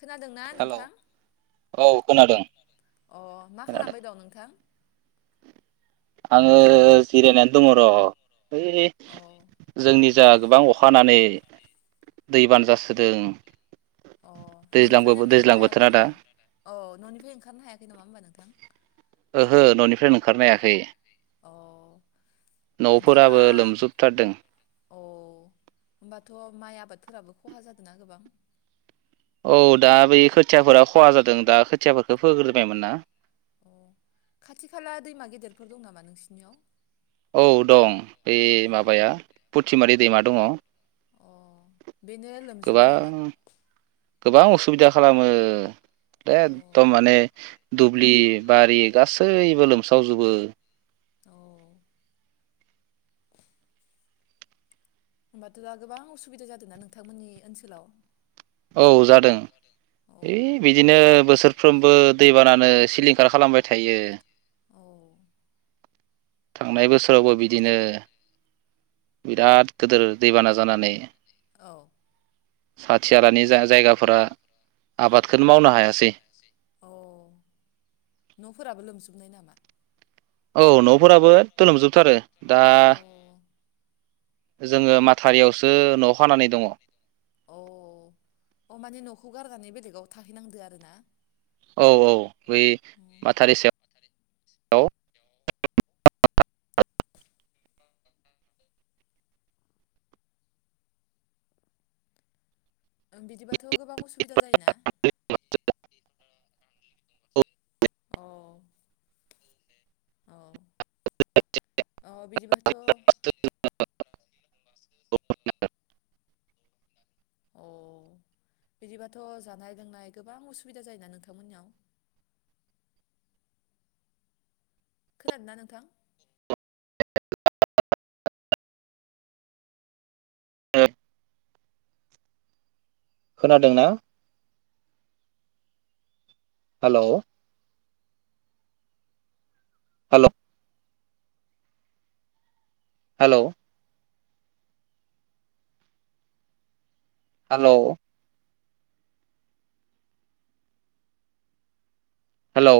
खोनादोंना हेलौ नोंथां औ खोनादों अ मा खोनादों खालामबाय दं नोंथां आङो जिरायनानै दं र' अ ब जोंनि जा गोबां अखानानै दैबान जासोदों अ दैज्लां न'निफ्रायनो ओंखारनो दैज्लां हायाखै बोथोरा दा नामा अ न'निफ्राय ओंखारनो हायाखै नामा होमबा नोंथां ओहो न'निफ्रायनो ओंखारनो हायाखै अह दैमा न'फोराबो लोमजोबथारदों अह होनबाथ' माया आबादफोराबो खहा जादों ना गोबां औ दा बेै खोथियाफोरा खहा जादों दा खोथिया फोग्रोजोबायमोन ना खाथि खाला दैमा गेदेरफोर दं नामा नोंसिनियाव औ दं बे अ माबाया फुथिमारि दैमा दङ अ बेनो लोमजोबो नामा गोबां गोबां असुबिदा खालामो अ एकदम माने दु दुब्लि बारि गासैबो लोमसावजोबो औ होमबाथ' दा गोबां असुबिदा जादोंना नोंथांमोननि ओनसोलाव औ जादों औ है बिदिनो बोसोरफ्रोमबो दैबानानो सिलिं खार खालामबाय थायो औ थांनाय बोसोरावबो बिदिनो बिराद गोदोर दैबाना जानानै औ साथि आलानि जा उम जायगाफोरा आबादखौनो मावनो हायासै अ न'फ्राबो लोमजुबनाय नामा? औ न'फोराबो एकट' लोमजोबथारो दा अ जोङो माथारियावसो न खानानै दङ अ अ माने न'खौ गारनानै बेलेगाव थाहैनांदो आरोना औ औ बै माथारि सायाव ओ बिदिबाथ' गोबां अ सुबिदा जायोना? अ औ अ बिदि बासथ' [unintelligible] अ बिदिबाथ' जानाय लोंनाय गोबां उसुबिदा जायोना नोंथांमोननियाव? खोनादोंना नोंथां? [unintelligible] ओं खोनादोंना? Hello hello hello hello hello